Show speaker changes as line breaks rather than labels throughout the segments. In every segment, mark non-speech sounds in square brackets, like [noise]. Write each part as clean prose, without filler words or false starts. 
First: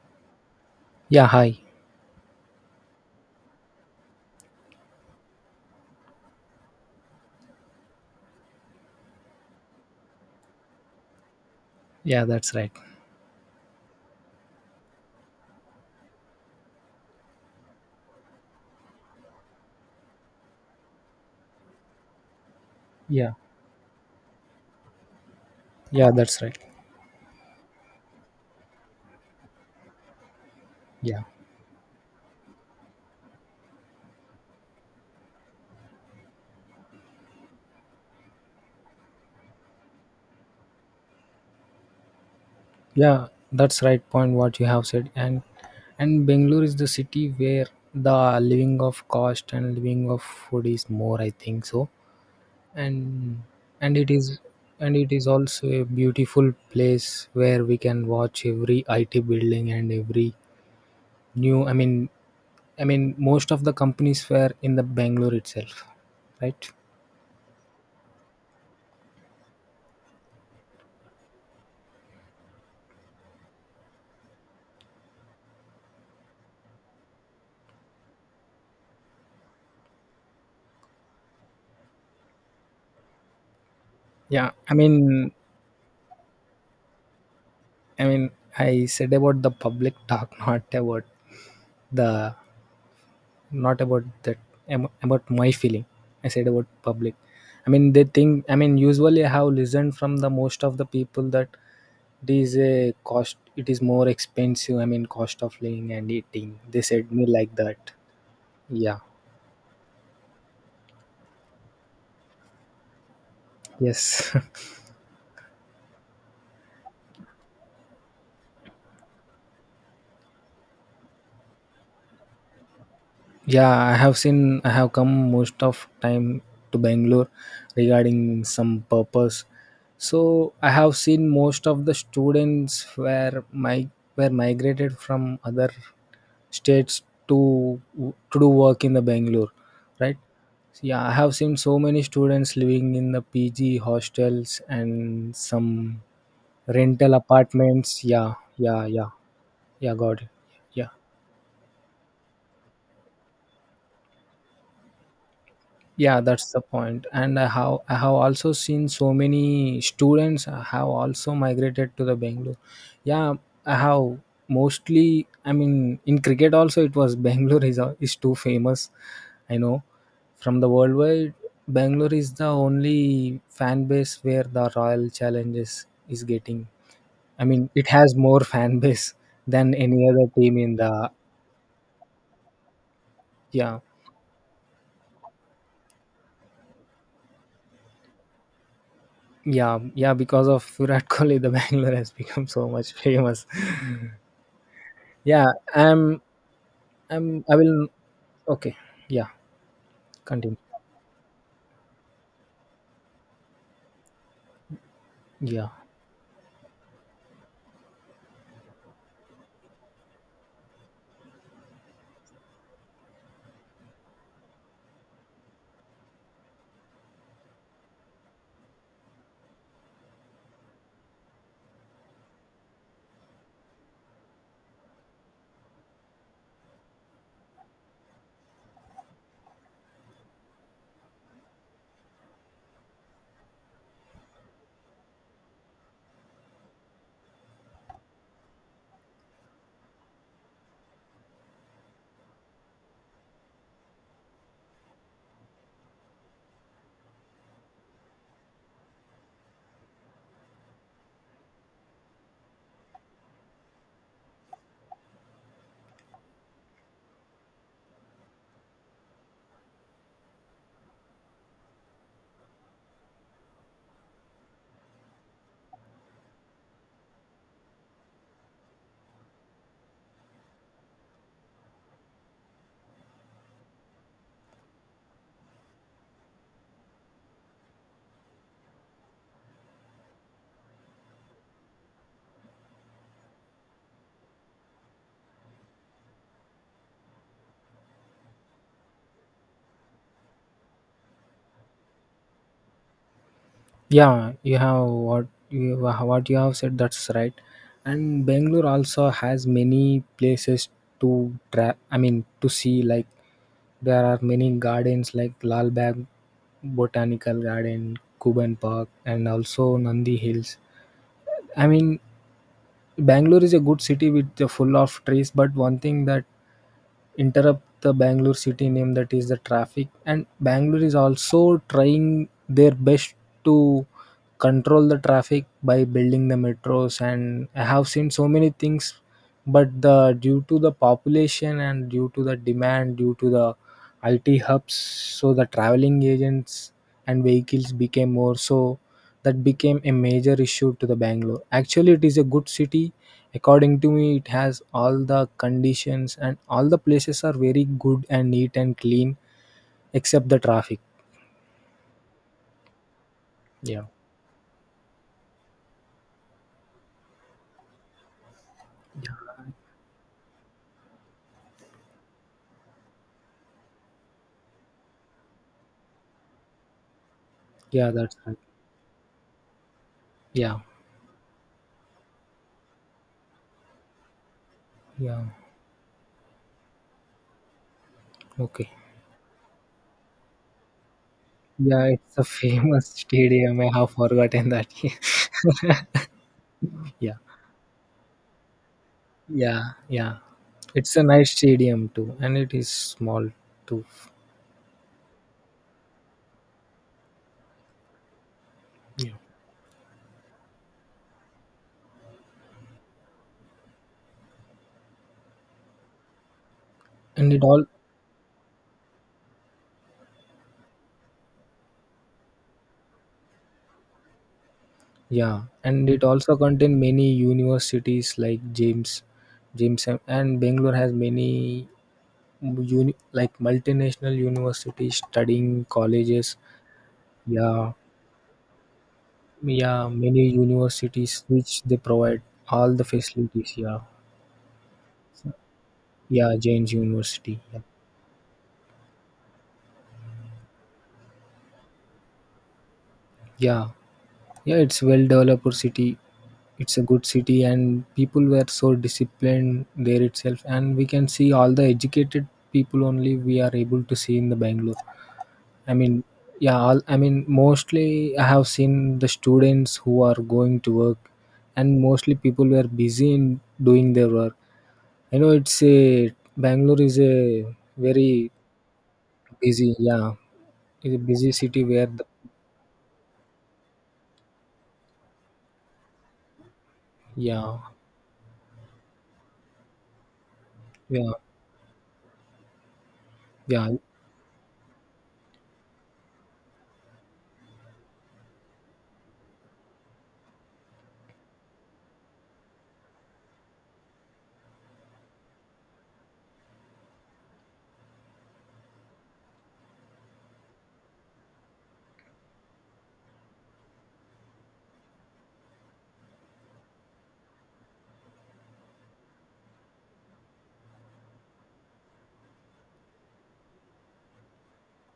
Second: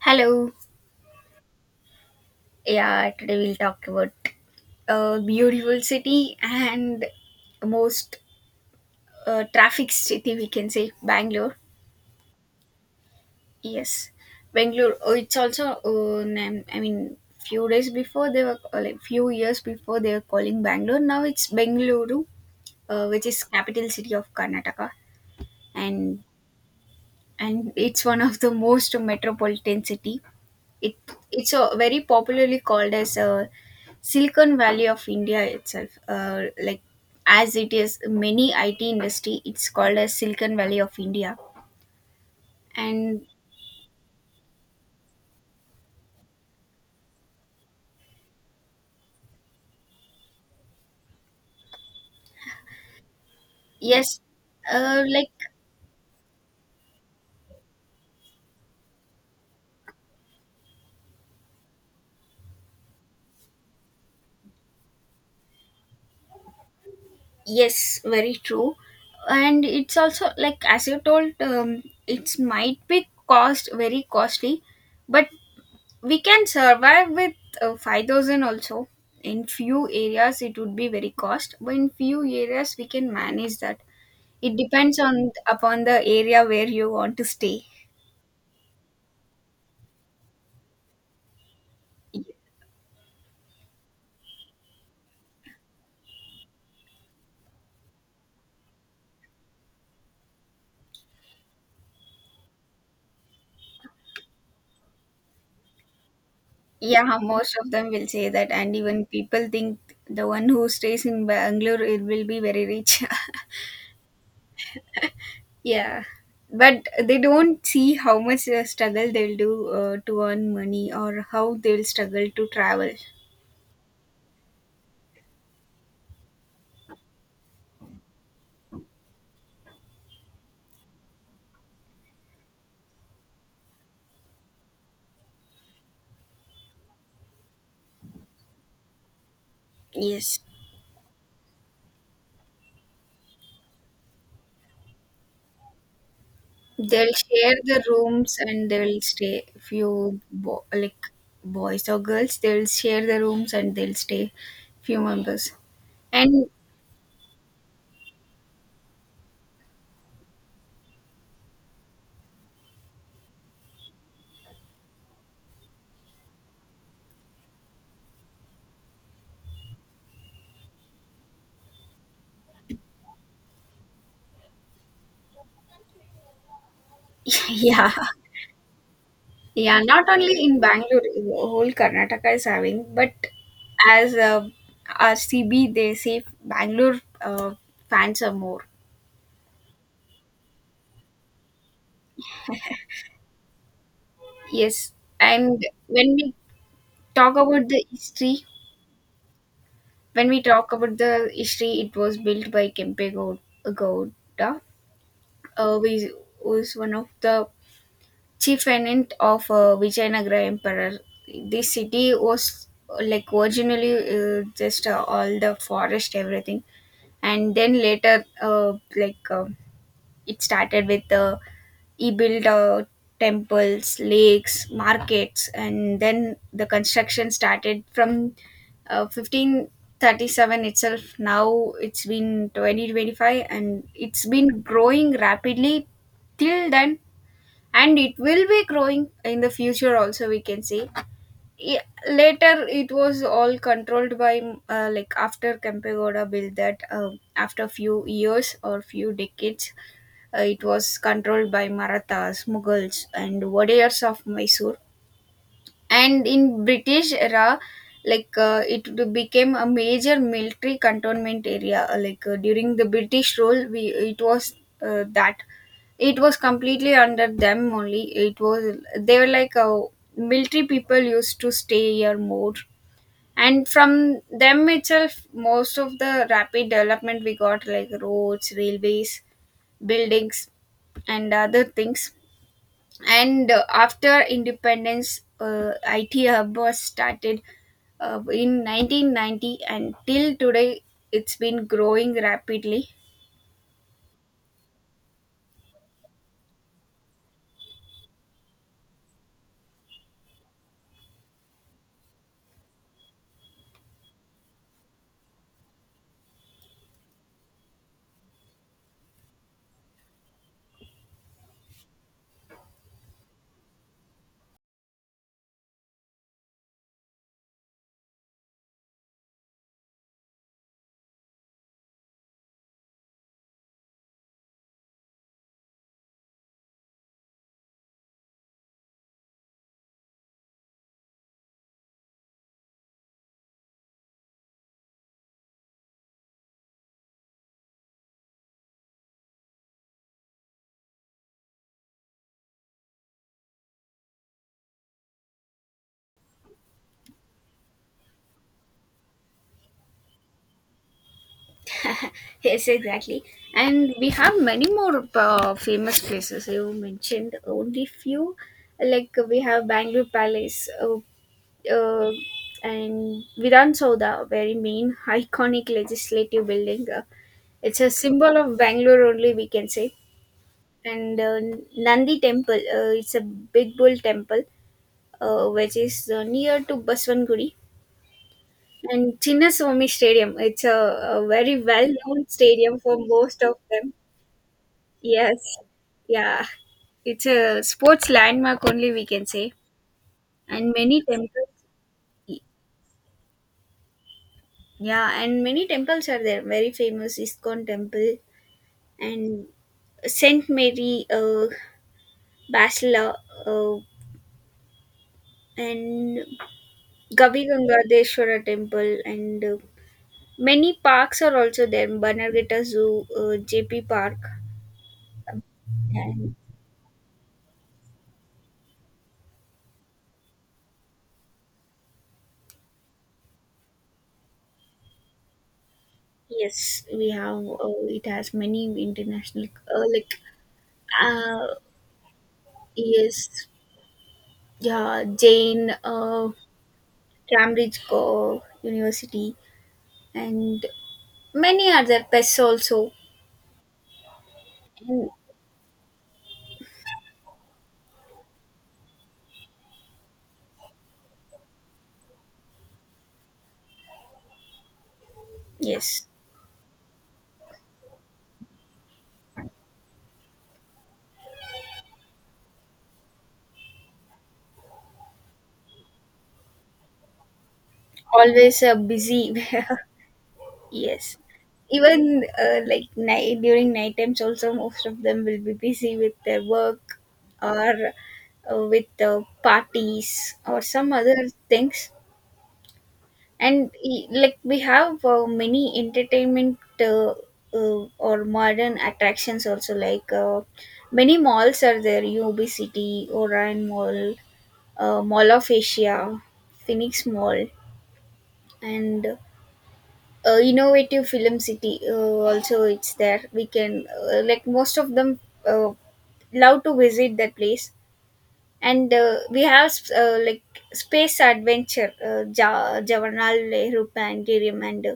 Hello.
Yeah, hi.
Yeah, today we'll talk about a beautiful city and most traffic city we can say Bangalore.
Yeah, that's right.
Yes, Bangalore. Oh, it's also I mean, few days before they were or like few years before they were calling Bangalore. Now it's Bengaluru, which
Yeah,
is capital city of Karnataka,
yeah,
and
that's right.
it's one of the most metropolitan city. It
Yeah,
it's a very popularly called as a Silicon Valley of India itself. Like as it is many IT industry, it's called as Silicon Valley of India. And
yeah, that's right. Point what you have said, and Bangalore is the city where the living of cost and living of food is more. I think so, and and
yes,
it is
like
also a beautiful place where we can watch every IT building and every new. I mean, most of the companies were in the Bangalore itself, right?
yes, very true. And it's also like as you told, it might be cost very costly, but we can survive with 5,000 also. In few areas it would be very cost, but in few areas we can manage that.
Yeah,
It depends on upon the area where you want to stay.
I mean, I said about the public talk, [laughs] not about the not about that, about my feeling. I said about public. I mean, they think. I mean, usually I have listened from the most of the people that it is a cost. It is more expensive. I mean, cost of living and eating. They said
Yeah,
me like
most of them
that.
will say that, and
Yeah.
even people think the one who stays in Bangalore it will be very rich.
Yes. [laughs]
[laughs] Yeah, but they don't see how much struggle they'll do to earn money or how they'll struggle to travel.
Yeah, I have seen, I have come most of time to Bangalore regarding some purpose. So I have seen most of the students were migrated from other states to do work in the Bangalore, right?
Yes,
So, yeah, I have seen so many students living in the PG hostels and some
they'll
rental
share the
apartments. Yeah,
rooms and
yeah,
they'll
yeah,
stay.
yeah.
Few
Got it. Yeah.
like boys or girls, they'll share the rooms and they'll stay. Few members.
Yeah,
And
that's the point, and I have also seen so many students have also migrated to the Bangalore. Yeah, I have mostly, I mean, in cricket also it was [laughs] Bangalore is, is too famous, I know, from the worldwide. Bangalore is the only fan base where the Royal Challenges is getting, I
[laughs]
mean, it
yeah.
has more [laughs] fan base than
Yeah,
any
not
other
only
team
in
in
Bangalore,
the,
whole Karnataka is having, but
yeah,
as RCB, they say Bangalore fans are more.
yeah, yeah, because of Virat Kohli the [laughs] Bangalore has become so much famous.
Yes,
Yeah,
and
I'm I'm
talk
I
about the
will
history,
okay. Yeah,
when we
continue.
talk about the history, it was built by Gowda,
Yeah.
uh, who is who is one of the chief tenant of Vijayanagara Emperor. This city was like originally, just all the forest, everything, and then later, it started with, he built temples, lakes, markets, and then the construction started from 1537 itself. Now it's been 2025 and it's been growing rapidly till then, and it will be growing in the future also, we can say. Yeah, later it was all controlled by like after Kempegowda built that, after few years or few decades, it was controlled by Marathas, Mughals and Wadeyars of Mysore. And in British era, it became a major military cantonment area. During the British rule, we it was that it was completely under them only. It was, they were like, military people used to stay here more. And from them itself most of the rapid development we got, like roads, railways, buildings and other things. And after independence, it hub was started in 1990, and till today it's been growing rapidly.
Yeah, you have what you have said, that's right. And Bangalore also has many places to I mean to see, like there are many gardens like Lal Bagh Botanical Garden, kuban park, and also Nandi Hills. I mean, Bangalore is a good city with full of trees, but one thing that interrupt the Bangalore city name, that is the traffic. And Bangalore is also trying their best to control the traffic by building the metros. And I have seen so many things, but the due to the population and due to the demand, due to the IT hubs, so the traveling agents and vehicles became more, so that became a major issue to the Bangalore. Actually it is a good city. According to me, it has all the conditions, and all the places are very good and neat and clean except the traffic.
[laughs] Yes, exactly.
Yeah,
And we have many more famous places. You mentioned only few. Like we have Bangalore palace, uh, and Vidhan Sauda, very main [laughs] iconic legislative building. It's
yeah,
a
that's
symbol
right.
of Bangalore only, we can say.
Yeah,
And Nandi temple, it's a big bull temple,
yeah,
which is near to Baswangudi.
okay.
And Chinnaswamy stadium, it's a very
Yeah,
well
it's
known
a
stadium
famous
for
[laughs]
most of
stadium, I have
them.
forgotten that.
Yes,
[laughs]
yeah,
Yeah,
it's a sports landmark only, we can say.
yeah, yeah,
And
it's
many
a nice
temples,
stadium too, and it is small too.
yeah, and many temples are there, very famous Iskon temple,
Yeah,
and Saint Mary Basila, uh, and
and
Gavi
it all.
Gangadeshwara temple, and many parks are also there. Bannerghatta Zoo, JP Park.
Yeah, and it
And
also contain many universities like James, James, and Bangalore has many like multinational universities studying colleges.
yes, we have.
Yeah,
It has many international, uh,
yeah,
like
many universities
uh,
which they provide all the
yes,
facilities. Yeah,
yeah, Jane,
yeah, James University. Yeah,
Cambridge University, and many other pests also.
yeah, yeah, it's well
And
developed city. It's a good city, and people were so disciplined there itself. And we can see all the educated people only we are able to see in the Bangalore. I mean,
yes,
yeah, all, I mean, mostly I have seen the students who are going to work, and mostly people were busy in doing their work. I know it's a Bangalore is a very
always busy. [laughs]
busy, yeah, it's a
Yes.
busy city where, the,
Even like night during night times also most of them will be busy with their work,
yeah,
or with the parties or some
yeah,
other things.
yeah,
And like we have many entertainment, or modern attractions also, like many malls are there, UOB City, Orion Mall, Mall of Asia, Phoenix Mall, and innovative film city, also it's there. We can, like, most of them uh, love to visit that place. And we have like space adventure, Jawaharlal Nehru planetarium, and uh,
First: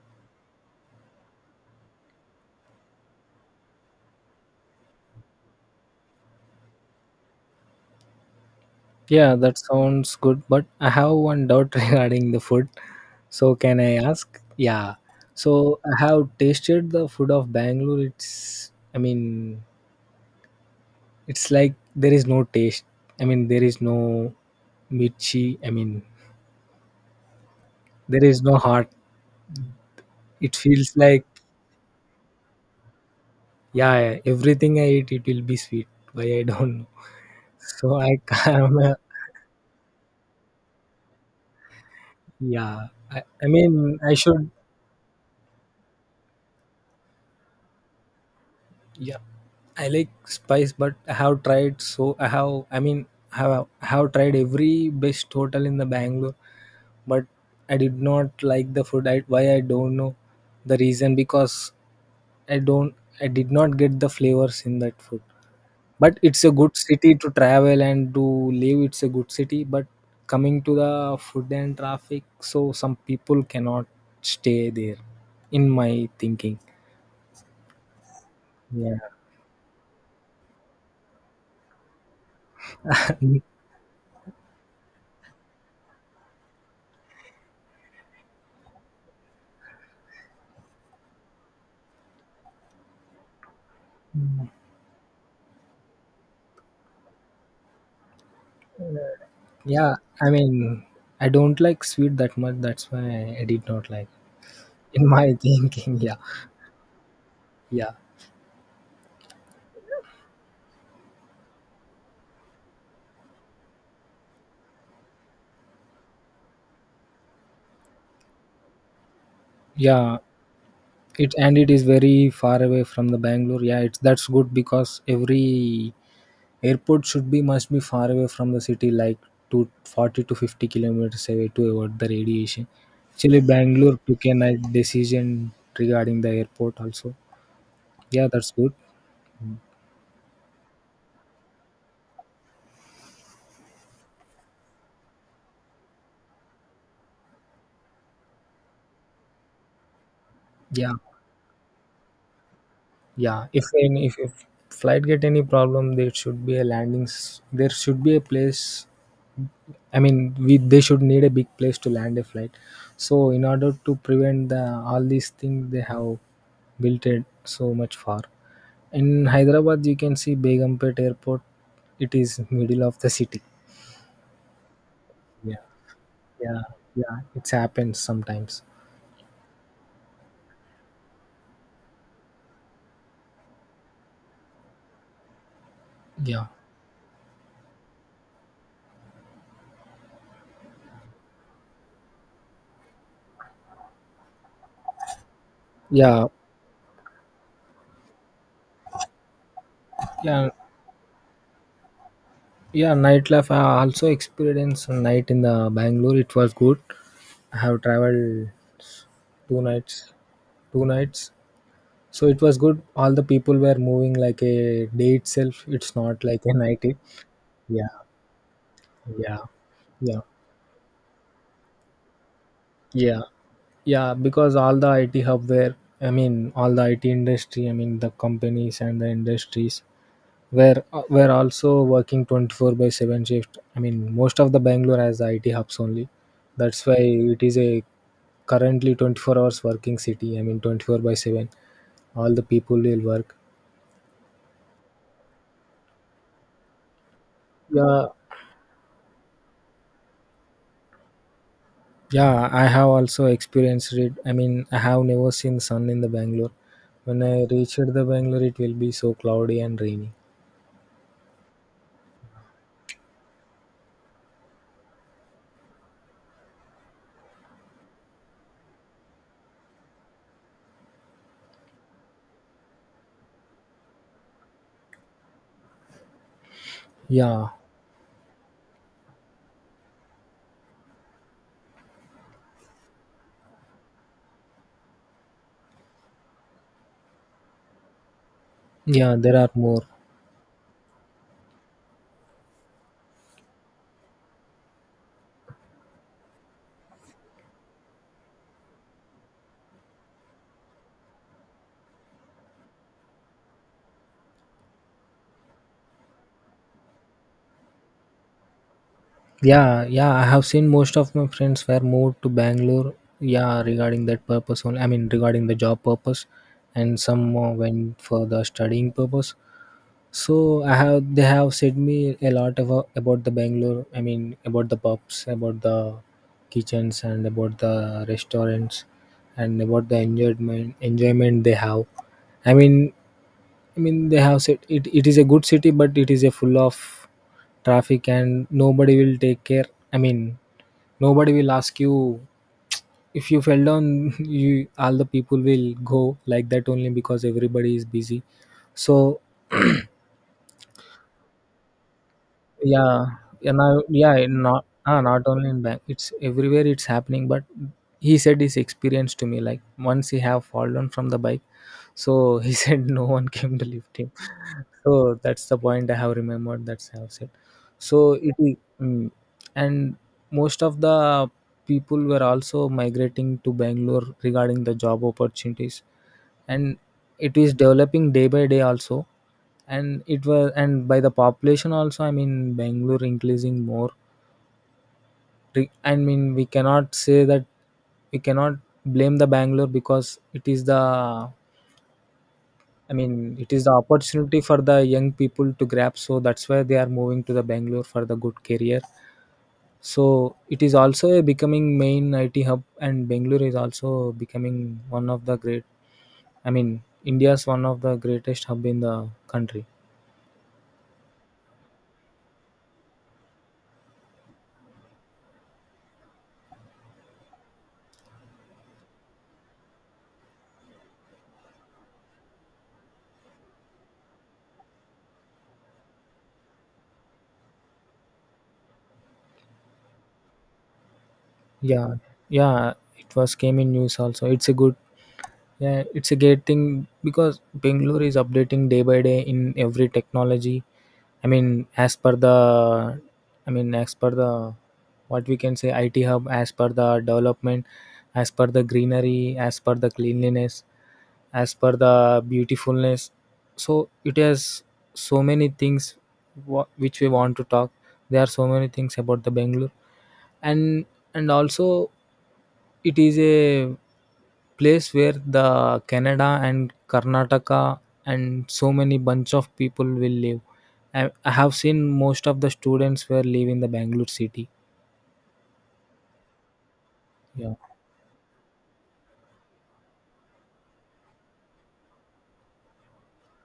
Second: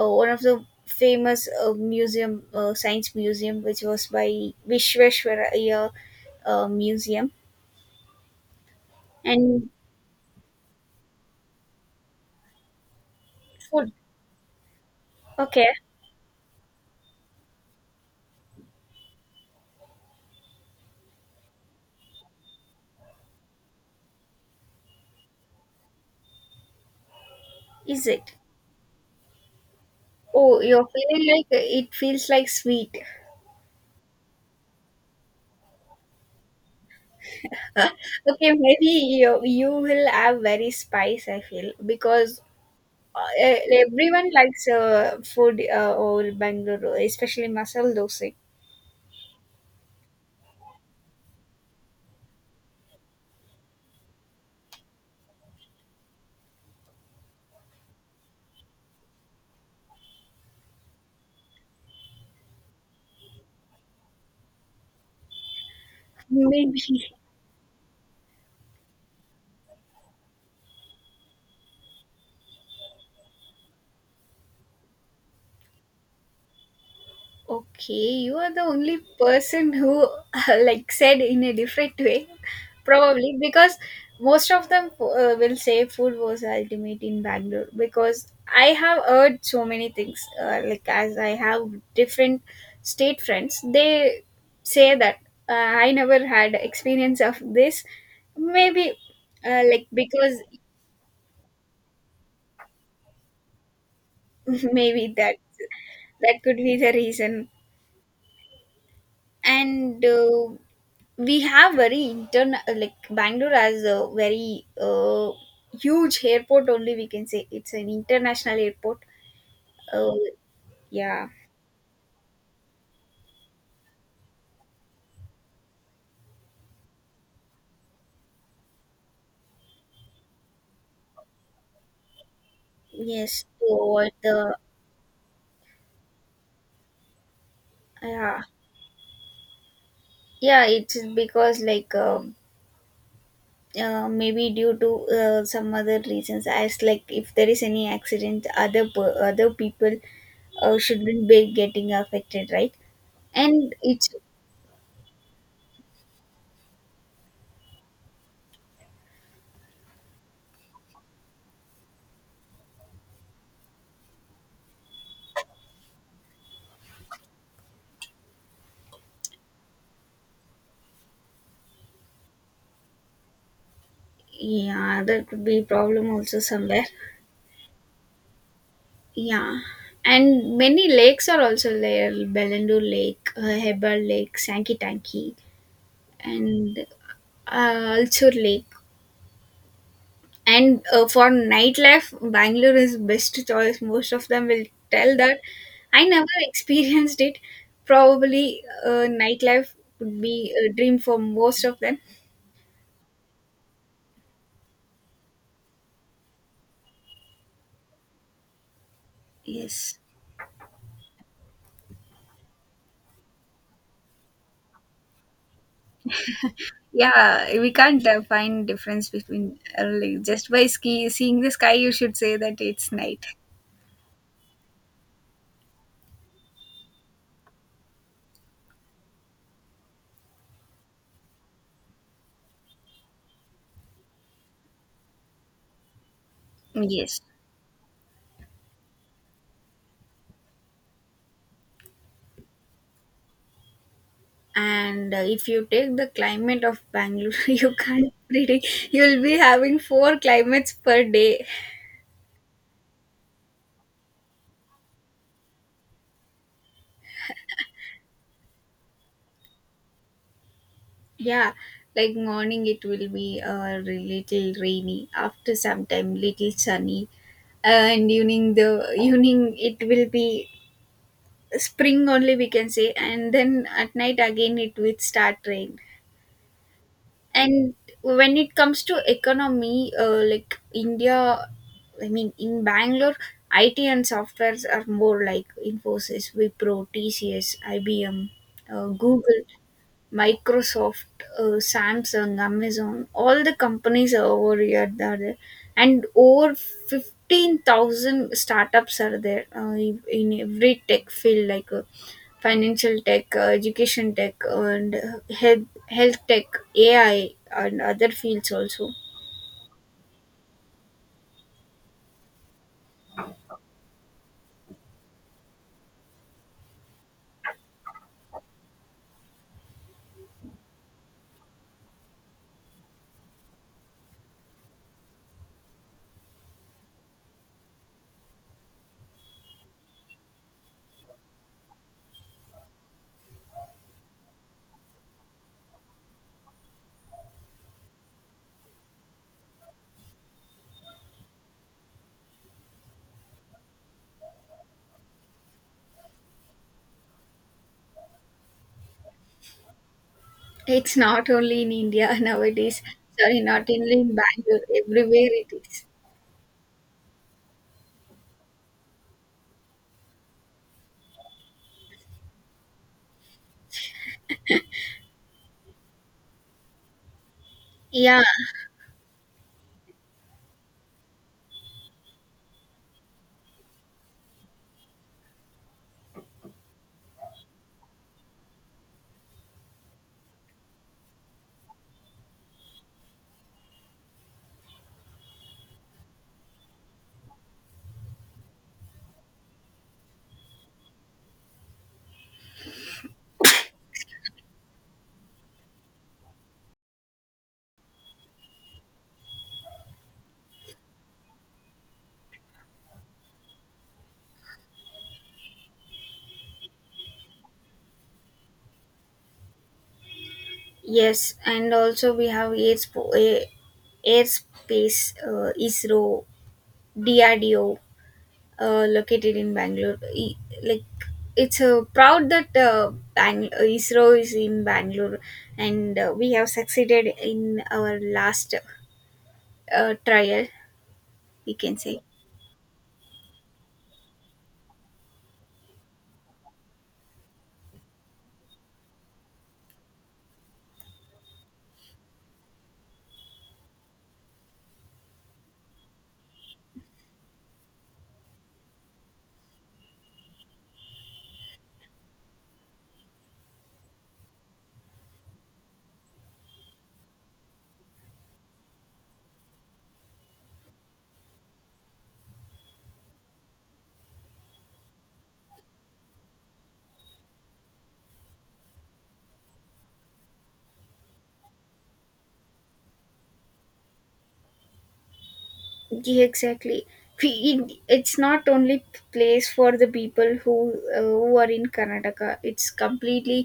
uh, one of the famous museum, science museum, which was by Vishveshwaraya museum.
yeah, that
And
sounds good. But I have one doubt [laughs] regarding the food. So can
food.
I ask? Yeah.
Okay,
So I have tasted the food of Bangalore. It's, I mean, it's like there is no taste. I mean, there is no mirchi. I mean,
is
there
it?
is no heart. It
Oh, you're
feels like,
feeling like, it feels like sweet.
yeah, everything I eat, it will be sweet. Why I don't know. [laughs] So
[laughs]
I
Okay, maybe
can.
you will have very spice, I feel, because
[laughs] Yeah, I mean, I
everyone
should.
likes food, or Bangalore, especially masala dosa.
Yeah, I like spice, but I have tried, so I have. I mean, I have tried every best hotel in the Bangalore, but I did not like the food. I, why I don't know the reason because I don't I did not get the flavors in that food. But it's a good
Maybe.
city to travel and to live. It's a good city, but coming to the food and traffic, so some people cannot stay there. In my thinking,
Okay, you are the only
yeah,
person who [laughs] like said in a different way, probably because most of them will say food was ultimate in Bangalore, because I have heard so many things. Like, as I have different state friends, they say that, I never had experience of this. Maybe like
yeah. I
because,
mean, I don't like sweet that much. That's why I did not like.
[laughs]
In
maybe
my
that
[laughs] thinking, yeah,
that could be the reason.
yeah,
And. We have very intern like Bangalore has a very huge airport. Only we can say it's an international airport. Uh,
yeah.
yeah.
It, and it is very far away from the Bangalore. Yeah, it's, that's good, because every airport should be must be far away from the city, like to 40 to 50 km kilometers away to avoid the radiation. Actually
Yes. So
Bangalore
what
took a
the.
nice decision regarding the airport also. Yeah,
Yeah,
that's good.
yeah, it's because like. Maybe due to some other reasons, as like if there is any accident, other people
Yeah,
shouldn't be getting affected, right?
yeah, if
And
any
it's,
if flight get any problem, there should be a there should be a place. I mean, we they should need a big place to land a flight. So in order to prevent the all these things, they have built it so much far. In Hyderabad, you can see Begumpet Airport. It is middle of the city.
yeah, that could
Yeah,
be problem also
yeah,
somewhere.
yeah. It happens sometimes.
Yeah, and many lakes are also there, Belendu Lake, Hebbal Lake, Sankey Tanky,
Yeah,
and Ulchur Lake. And for nightlife, Bangalore is best choice. Most of them will tell that. I never
yeah,
[laughs] experienced it. Probably nightlife would
yeah,
be a dream for most of them.
yeah. Nightlife. I also experienced a night in the Bangalore. It was good. I have traveled two
Yes.
nights, two nights so it was good. All the people were moving like a day itself. It's not like an IT.
Yeah, we
Yeah,
can't find difference
yeah,
between,
yeah,
like just by ski seeing the sky. You should say that it's
yeah,
night.
yeah. Because all the IT hub were, I mean, all the IT industry, I mean, the companies and the industries were also working 24 by seven shift. I mean, most of the Bangalore has the IT hubs only. That's why
Yes.
it is a currently 24 hours working city, I mean, 24 by 7 all the people will work.
And if you take the climate of Bangalore, [laughs] you
Yeah.
can't predict. You'll be having four climates per day.
Yeah, I have also experienced it. I mean, I have never seen sun in the Bangalore. When I reached the Bangalore, it will be so cloudy and rainy.
Yeah, like morning it will be a little rainy, after some time little sunny, and evening the evening it will be spring only, we can say, and then at night again it will start rain.
Yeah,
And when it comes to economy, like India, I mean in Bangalore, IT and softwares are more, like Infosys, Wipro, TCS, IBM,
yeah, there
Google,
are more.
Microsoft, Samsung, Amazon, all the companies are over here. They are there. And over 15,000 startups are there, in every tech field, like financial tech, education tech, and health tech, AI, and other fields also.
Yeah, yeah, I have seen most of my friends were moved to Bangalore. Yeah, regarding that purpose only. I mean, regarding the job purpose, and some went for the studying purpose. So I have they have said me a lot about the Bangalore. I mean, about the pubs, about the kitchens, and about the restaurants, and about the enjoyment they have. I mean, they have said it, it is a good city, but it is a full of traffic and nobody will take care. I mean, nobody will ask you if you fell down. [laughs] You all the people will go like that only because everybody is busy. So,
It's not only in India [laughs] nowadays,
yeah,
sorry,
and
not
now,
only in
yeah,
Bangalore,
not ah, not
everywhere
only
it
in bank,
is.
it's everywhere it's happening. But he said his experience to me, like once he have fallen from the bike, so he [laughs] said no one came to lift him. So that's the point I have remembered. That's I have said. So
Yeah.
it, mm, and most of the people were also migrating to Bangalore regarding the job opportunities, and it is developing day by day also. And it was, and by the population also. I mean Bangalore increasing more. I mean we cannot say that we cannot blame the Bangalore, because it is the, I mean, it is the opportunity for the young people to grab. So that's why they are moving to the Bangalore for the good career. So it is also a becoming main IT hub, and Bangalore is also becoming one of the great. I mean, India's one of the greatest hub in the country.
Yes, and also we have airspace, ISRO, DRDO, located in Bangalore. Like it's proud that, ISRO is in Bangalore, and we have succeeded in our last trial, we can
Yeah,
say.
yeah, it was came in news also. It's a good. Yeah, it's a great thing because Bangalore is updating day by day in every technology. I mean, as per the, I mean, as per the, what we can say, IT hub, as per the development, as per the greenery, as per the cleanliness, as per the beautifulness. So it has so many things which we want to talk. There are so many things about the Bangalore, and and also it is a place where the Canada and Karnataka and so many bunch of people will live. I have seen most of the students were living the Bangalore city.
Yeah, exactly.
Yeah,
It's not only place for the people who, who are in Karnataka. It's completely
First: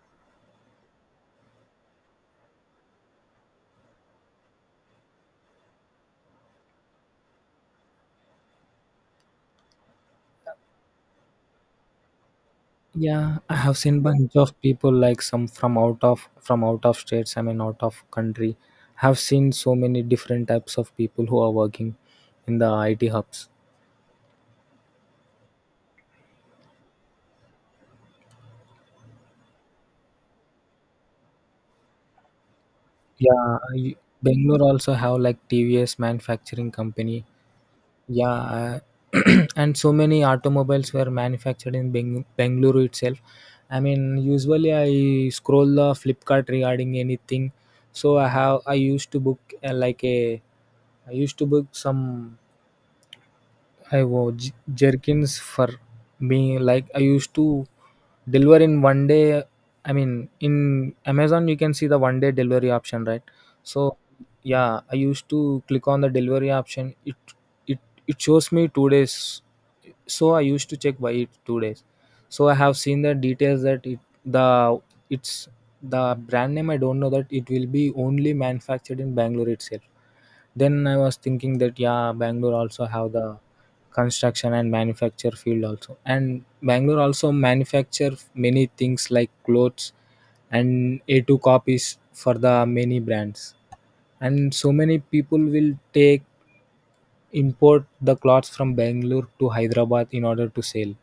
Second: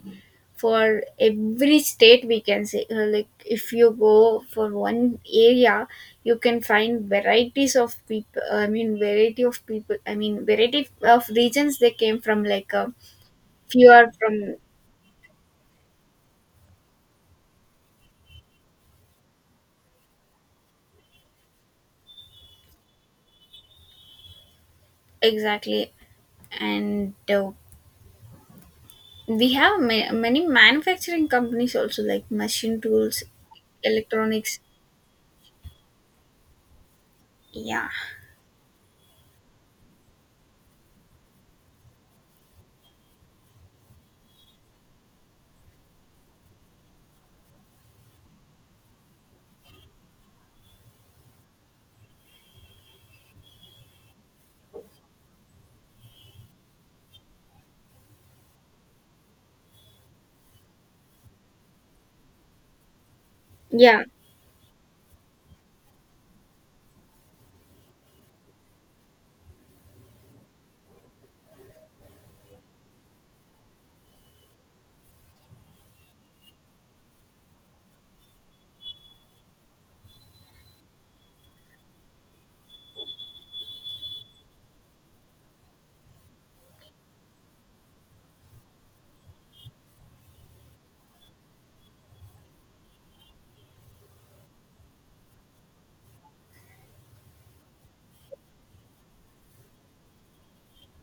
for every state, we can say. Like if you go for one area, you can find varieties of people. I mean, variety of people. I mean, variety of regions they came from. Like
yeah, I have
few
seen
are
bunch of
from.
people like some from out of states, I mean out of country, have seen so many different types of people who are working in the IT hubs.
Exactly, and we have many manufacturing companies also, like machine tools,
Yeah, I-
electronics.
Bangalore also have like TVS manufacturing company.
Yeah,
Yeah, I- [clears throat] and so many automobiles were manufactured in Bengaluru itself. I mean, usually I scroll the Flipkart regarding anything. So I have I used to book like a I used to book some I wore jerkins for me. Like I used to deliver in 1 day. I mean, in Amazon you can see the 1 day delivery option, right? So
yeah,
yeah, I used to click on the delivery option. It it shows me 2 days. So I used to check why it 2 days. So I have seen the details that it the it's the brand name. I don't know that it will be only manufactured in Bangalore itself. Then I was thinking that yeah, Bangalore also have the construction and manufacture field also, and Bangalore also manufacture many things like clothes and A2 copies for the many brands. And so many people will take import the clothes from Bangalore to Hyderabad in order to sell.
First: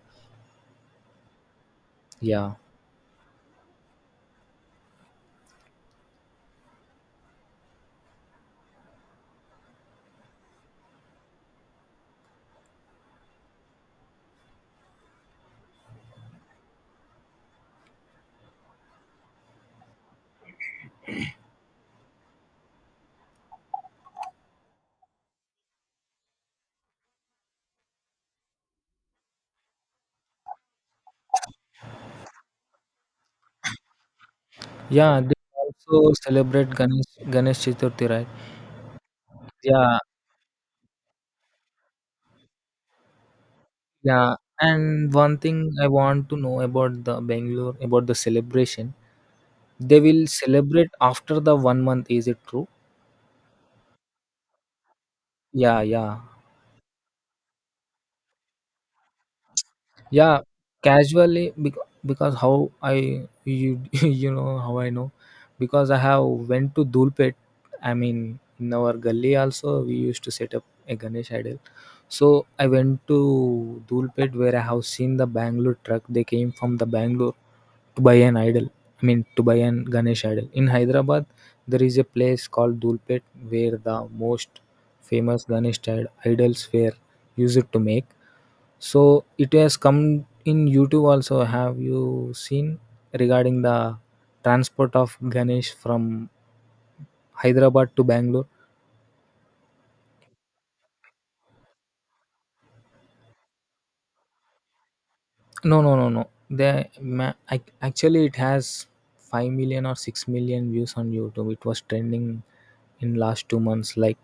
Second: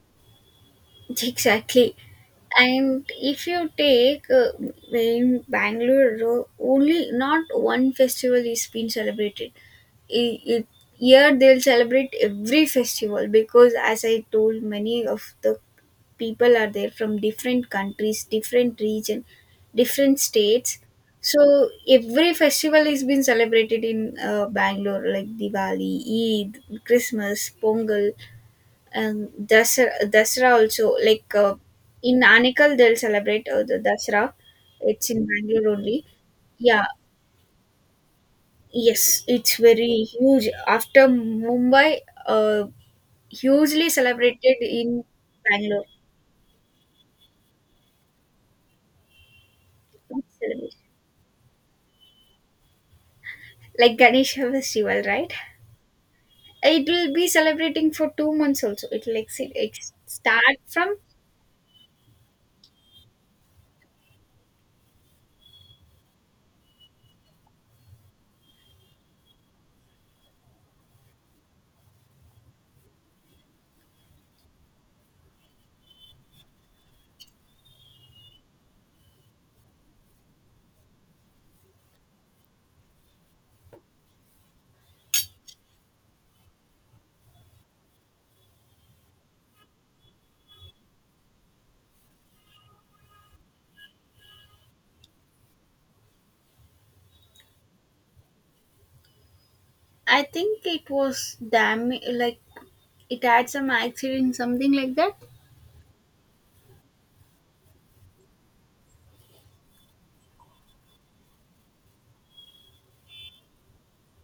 [laughs] exactly.
Yeah.
And if you take, in Bangalore, only not one festival is being celebrated. I it, Here they'll celebrate every festival because, as I told, many of the people are there from different countries, different region, different states. So every festival is being celebrated in Bangalore, like Diwali, Eid, Christmas, Pongal. And Dasara, also, like in Anekal, they'll celebrate the Dasara. It's
Yeah,
in
they
Bangalore only.
also celebrate
Yeah,
Ganesh Chaturthi, right?
yes, it's
Yeah,
very huge. After Mumbai, uh, hugely
yeah.
celebrated in
And one thing
Bangalore.
I want to know about the Bangalore, about the celebration. They will
It's celebrated.
celebrate after the 1 month, is it true?
Like Ganesh Festival, right?
Yeah, yeah.
It will be celebrating for 2 months also. It will
Yeah,
start from.
casually because how I you [laughs] you know how I know, because I have went to Dulpet. I mean, in our gully also we used to set up a Ganesh idol. So I went to Dulpet where I have seen the Bangalore truck. They came from the Bangalore to buy an idol. I mean, to buy an Ganesh idol. In Hyderabad, there is a place called Dulpet where the most famous idols were used to make. So it has come in YouTube also. Have you seen regarding the transport of Ganesh from Hyderabad to Bangalore?
I think it was damn, like it had some accident, something like that.
No, no, no, no. They actually it has 5 million or 6 million views on YouTube. It was trending in last 2 months. Like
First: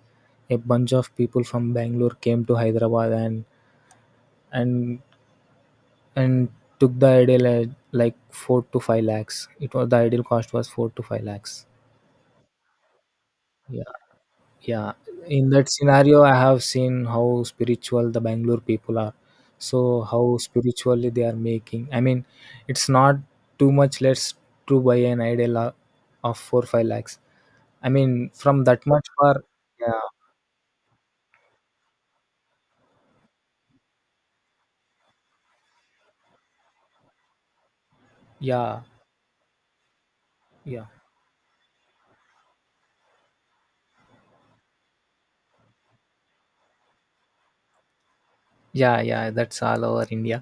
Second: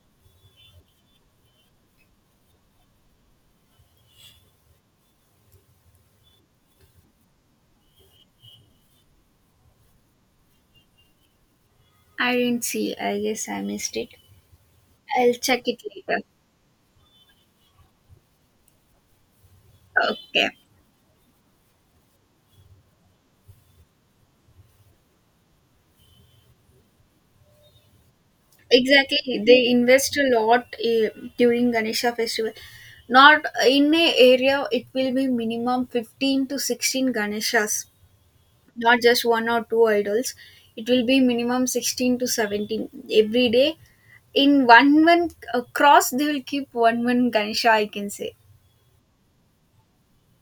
a bunch of people from Bangalore came to Hyderabad and and and took the ideal at like four to five lakhs. It was the ideal cost was four to five lakhs.
I didn't see. I guess I
Yeah.
missed it.
Yeah,
I'll
in
check
that
it later.
scenario I have seen how spiritual the Bangalore people are. So how
Okay.
spiritually they are making, I mean, it's not too much less to buy an idol of 4 5 lakhs, I mean, from that much far.
Exactly. They
yeah,
invest a lot during Ganesha festival. Not in a area, it will be minimum 15 to 16 Ganeshas,
yeah,
not just one or two idols.
yeah,
It will be minimum 16 to 17 every day. In one one across, they will keep one one Ganesha, I can say.
yeah, yeah, that's all over India.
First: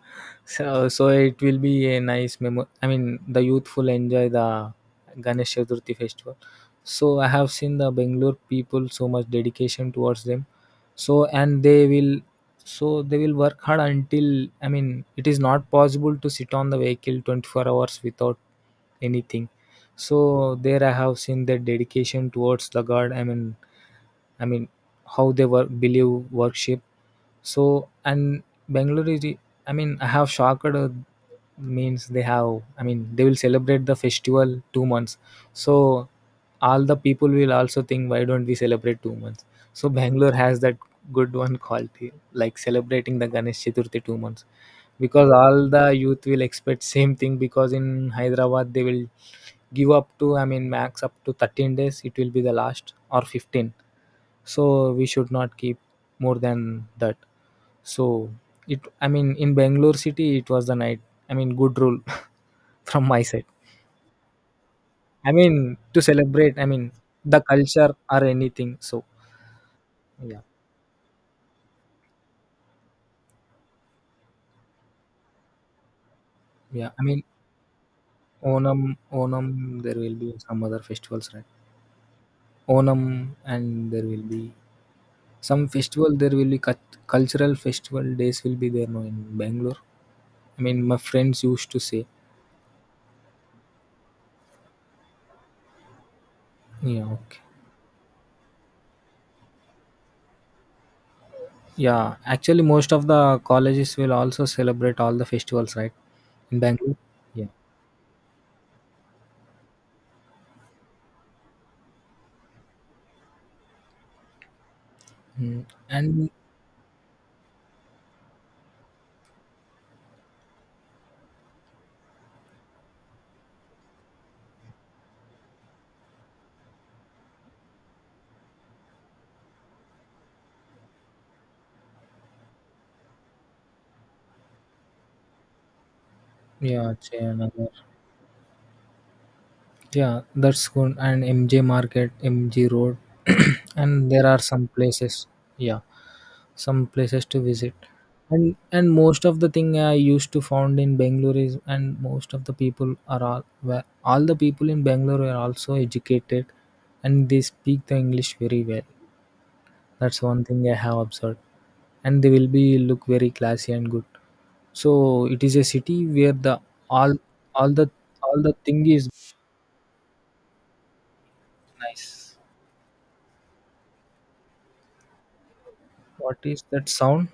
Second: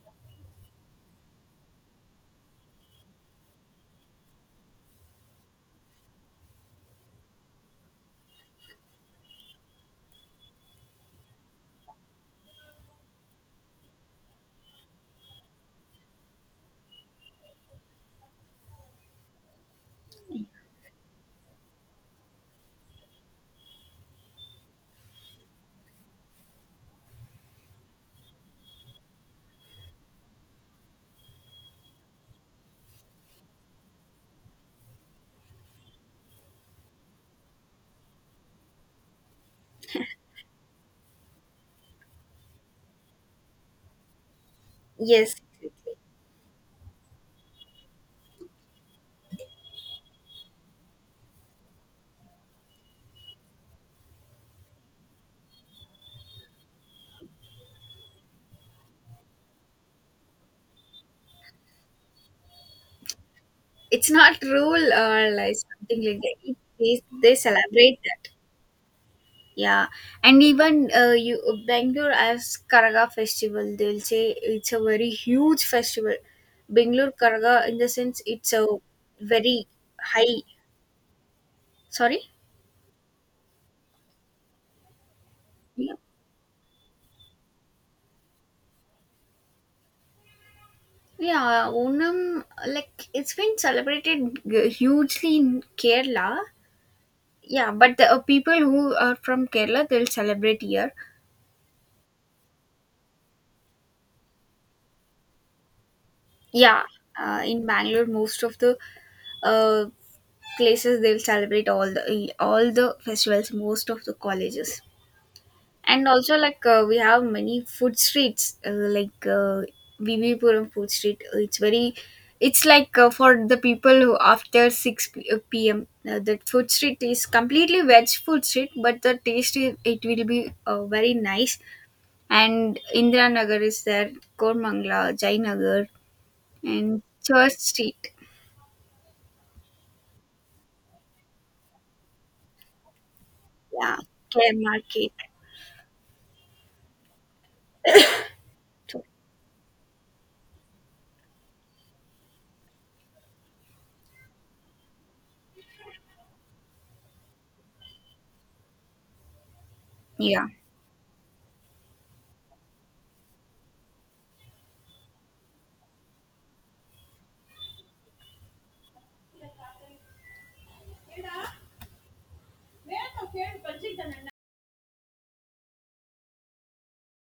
So it will be a nice memo, I mean, the youthful enjoy the Ganesh Chaturthi festival. So I have seen the Bangalore people so much dedication towards them. So and they will, they will work hard until, I mean, it is not possible to sit on the vehicle 24 hours without anything. So there I have seen their dedication towards the god. I mean, how they work, believe, worship. So and Bangalore is, I mean, I have shocked, means they have, I mean, they will celebrate the festival 2 months. So all the people will also think, why don't we celebrate 2 months? So Bangalore has that good one quality, like celebrating the Ganesh Chaturthi 2 months, because
Yes,
all the youth will expect same thing. Because in Hyderabad they will give up to, I mean, max up to 13 days. It will be the last, or 15. So we should not keep more than that. So it, I mean, in Bangalore city it was the night, I mean, good rule [laughs] from my side.
it's not rule or
I mean,
like
to
something like that.
celebrate,
It
I mean,
is, they
the culture
celebrate
or
that.
anything. So
Yeah, and
yeah,
even you Bangalore as Karaga festival, they'll say it's a very huge festival.
yeah, I
Bangalore
mean,
Karaga, in the sense, it's a
Onam,
very
there will be
high.
some other festivals, right?
Sorry.
Onam, and there will be some
Yeah,
festival, there will be cultural festival days will be there, no, in Bangalore. I mean, my friends
yeah.
used to say.
Onam, like it's been celebrated hugely in Kerala.
Yeah, okay.
Yeah, but the people who are from Kerala, they'll celebrate here.
Yeah, actually, most of the colleges will also celebrate all the festivals, right? In
Yeah,
Bangalore. Yeah.
in Bangalore, most of the uh, places they'll celebrate all the festivals, most of the colleges.
Mm.
And
And
also, like we have many food streets, Vivipuram food street. It's very, it's like for the people who, after 6 p.m., the food street is completely veg food street, but the taste is, it will be very nice. And Indira Nagar is there, Kormangla, Jainagar
yeah,
and Church
Jayanagar.
street,
Yeah, that's good. And MJ Market, MG Road, [clears throat]
yeah,
and there are
Care
some
market.
places. Yeah, some places to visit. And most of the thing I used to found in Bangalore is, and most of the people are all the people in Bangalore are also educated, and they speak the English very well. That's one
Yeah,
thing I have observed. And they will be look very classy and good. So it is a city where the all all the all the thing is nice. What is that sound?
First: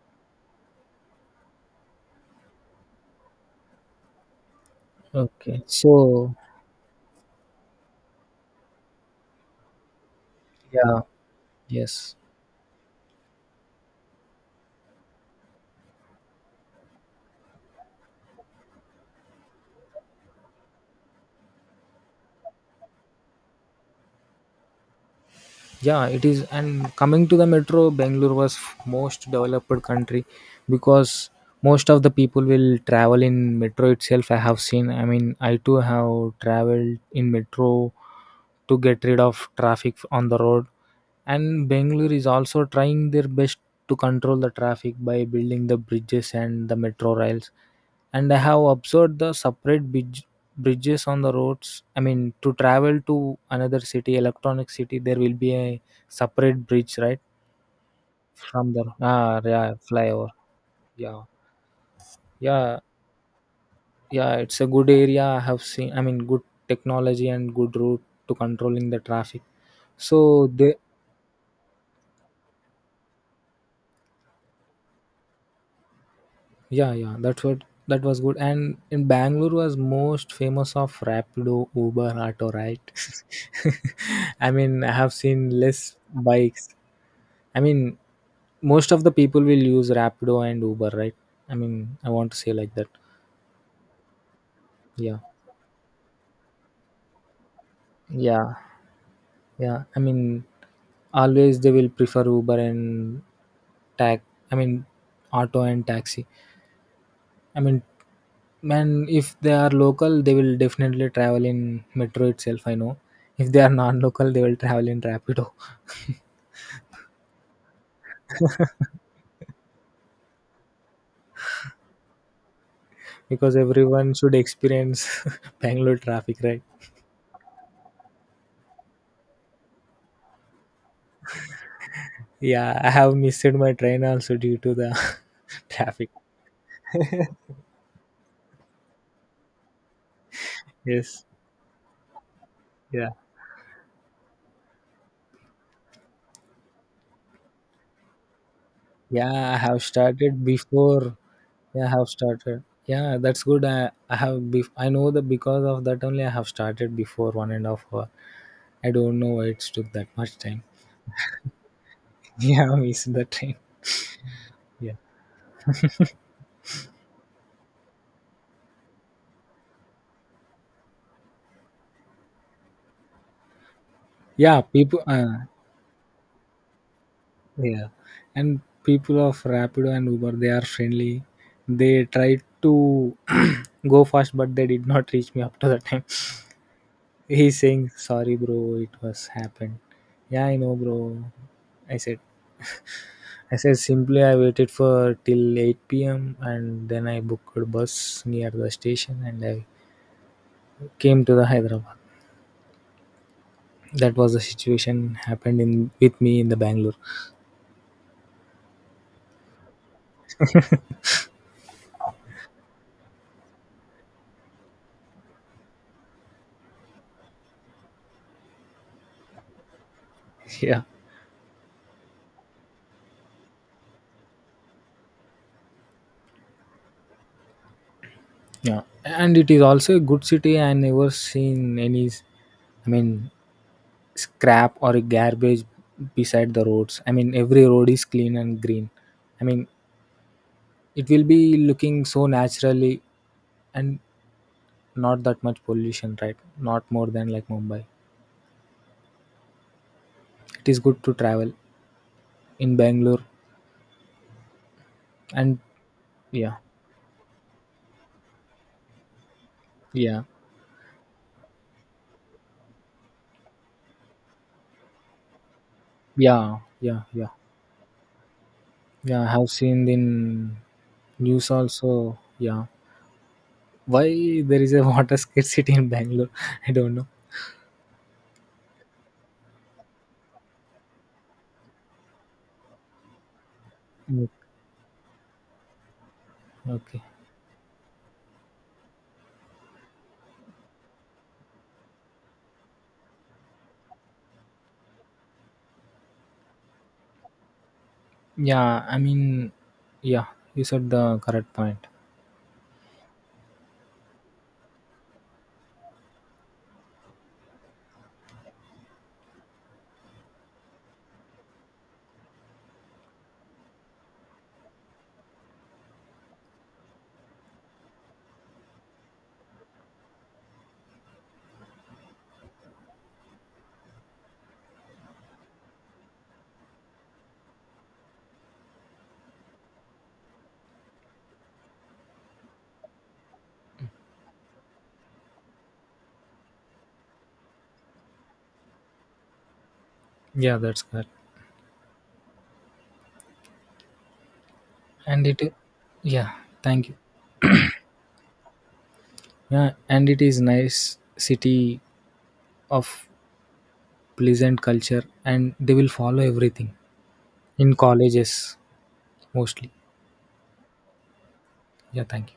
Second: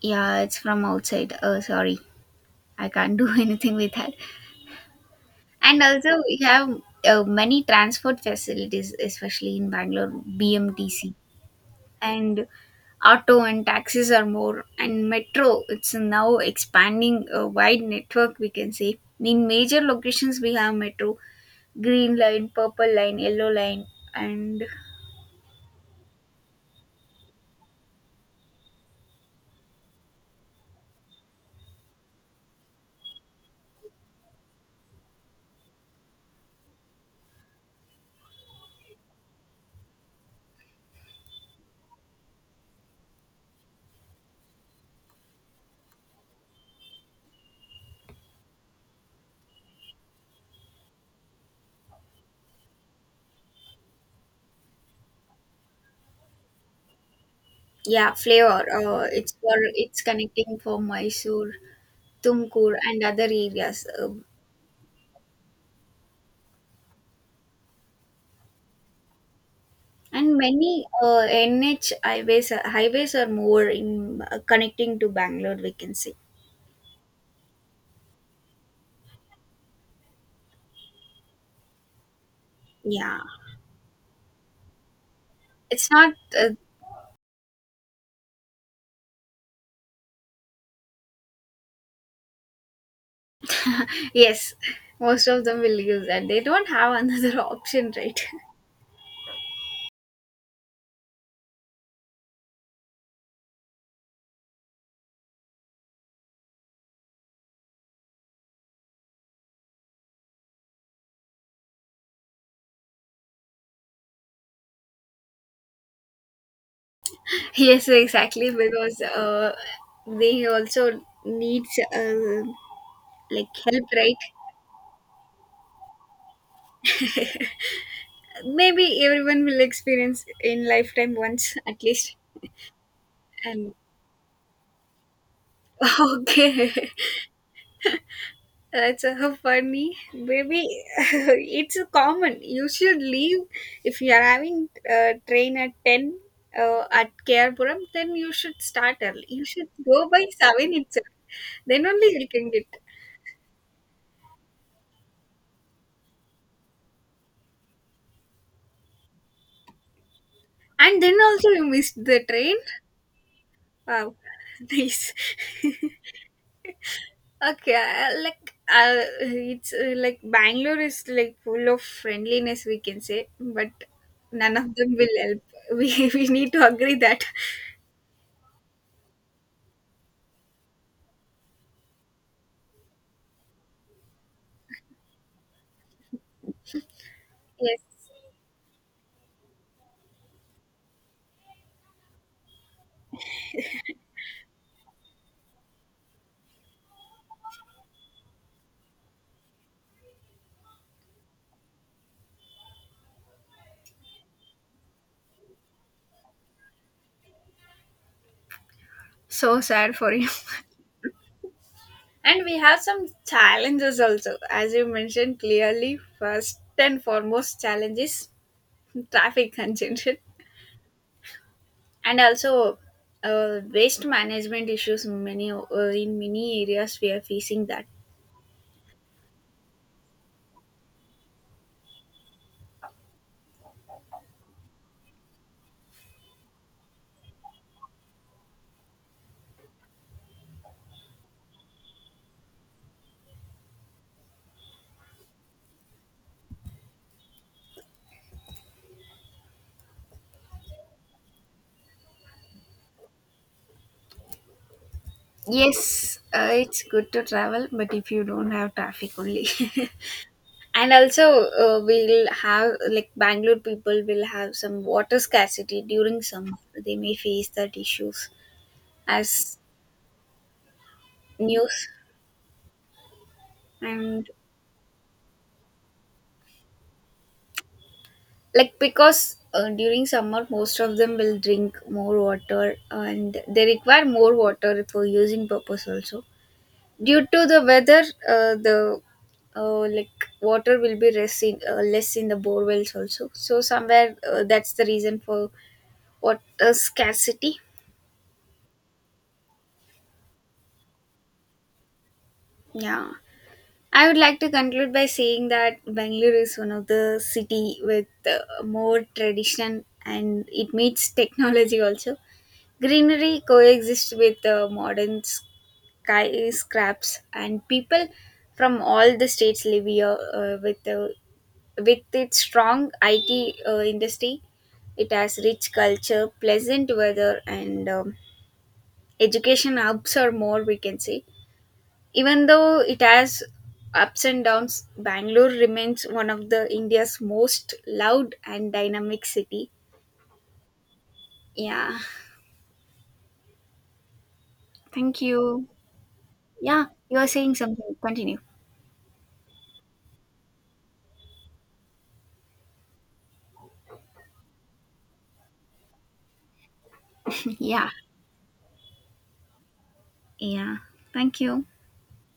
yeah, it's from outside, sorry. I can't do [laughs] anything with that.
Okay.
And also,
So
we have many transport facilities, especially in Bangalore,
yeah,
BMTC,
yes.
and auto and taxis are more, and metro. It's now expanding a wide network. We can say in major locations we have metro, green line, purple line, yellow line, and,
Yeah, it is. And coming to the metro, Bangalore was most developed country, because most of the people will travel in metro itself. I have seen, I mean, I too have traveled in metro to get rid of traffic on the road. And Bangalore is also trying their best to control the traffic by building the bridges and the metro rails. And I have observed the separate bridges on the roads. I mean, to travel to another city, electronic city, there will be a separate bridge, right?
yeah, flavor.
From the
It's
ah,
for
yeah,
it's
flyover.
connecting for
Yeah,
Mysore, Tumkur,
yeah,
and other areas.
yeah. It's a good area, I have seen. I mean, good technology and good route to controlling the traffic.
And
So they.
many NH highways are more in connecting to Bangalore, we can see.
Yeah, yeah, that's what, that was good. And in Bangalore was most famous of Rapido, Uber, Auto, right?
Yeah,
[laughs] I mean, I have seen
it's
less
not. Uh,
bikes. I mean, most of the people will use Rapido and Uber, right? I mean, I want to say like that.
yes,
Yeah,
most of them will use that. They don't have another [laughs] option, right?
yeah, yeah, I mean, always they will prefer Uber and tax. I mean, auto and taxi. I mean, Man, if they are local, they will definitely travel in metro itself, I know. If they are non-local, they will travel in Rapido
[laughs] Yes, exactly. Because they also needs
[laughs]
like
because
help,
everyone
right?
should experience [laughs] Bangalore traffic, right?
Maybe everyone will experience in lifetime once at least.
Yeah, I have missed my
And
train also due to the [laughs] traffic.
[laughs] okay. That's so funny, baby.
Yes.
[laughs] It's common. You should
Yeah.
leave if you are having train at 10, at Kerpuram. Then you should start early. You
Yeah, I
should
have
go by
started
7 itself.
before.
Then
Yeah, I
only
have
you can
started.
get.
Yeah, that's good. I have. Be- I know that, because of that only I have started before 1.5 hours. I don't know why it's took that much time.
And then also you missed the
[laughs]
train.
Yeah, I missed the train.
Wow, [laughs]
Yeah.
nice. [laughs] Okay, it's like Bangalore is like full of friendliness, we can say, but none
Yeah,
of them
people,
will help. [laughs] We need to agree that.
yeah, and people of Rapido and Uber, they are friendly. They tried to [clears throat] go fast, but they did not reach me up to the time. [laughs] He's
Yes.
saying sorry bro, it was happened. Yeah, I know bro, i said I said, simply I waited for till 8 p.m. and then I booked a bus near the station and I came to the Hyderabad. That was the situation happened in with me in the Bangalore.
So sad for you. [laughs] And we have some challenges also. As you mentioned clearly, first and foremost challenge is [laughs] traffic congestion,
[laughs] Yeah.
and also waste management issues. Many, in many areas we are facing that.
Yeah, and it is also a good city. I never seen any, I mean, scrap or a garbage beside the roads. I mean, every road is clean and green. I mean, it will be looking so naturally, and not that much pollution, right? Not more than like Mumbai. It is good to travel in Bangalore, and
Yes,
yeah,
it's good to travel, but if you don't have traffic only.
yeah,
[laughs] And also, we'll have, like Bangalore people will have some water scarcity during summer,
yeah,
they
yeah,
may
yeah,
face that issues
yeah. I have
as
seen in news
news.
also. Yeah,
And
why there is a [laughs] water scarcity in Bangalore? [laughs] I don't
like because during summer most of them will drink more water, and they require
know.
more water for using purpose also,
Okay.
due to the weather. The, like water will be less in the bore wells also, so somewhere, that's the reason for water scarcity.
Yeah, I mean, yeah, you said the correct point.
Yeah, I would like to conclude by saying that Bangalore is one of the city with more tradition and it meets technology also. Greenery coexists with modern skyscrapes, and people from all the states live here, with its strong IT industry. It has rich culture, pleasant weather, and education hubs or more, we can say. Even though it has ups and downs, Bangalore remains one of the India's most loud and dynamic city.
Yeah, that's correct.
Yeah. Thank
And it,
you.
yeah,
Yeah,
thank you.
you are saying something. Continue. [laughs]
Yeah, and it is nice city of pleasant culture, and they will follow everything in
Yeah.
colleges mostly.
Yeah. Thank you.
Yeah, thank you.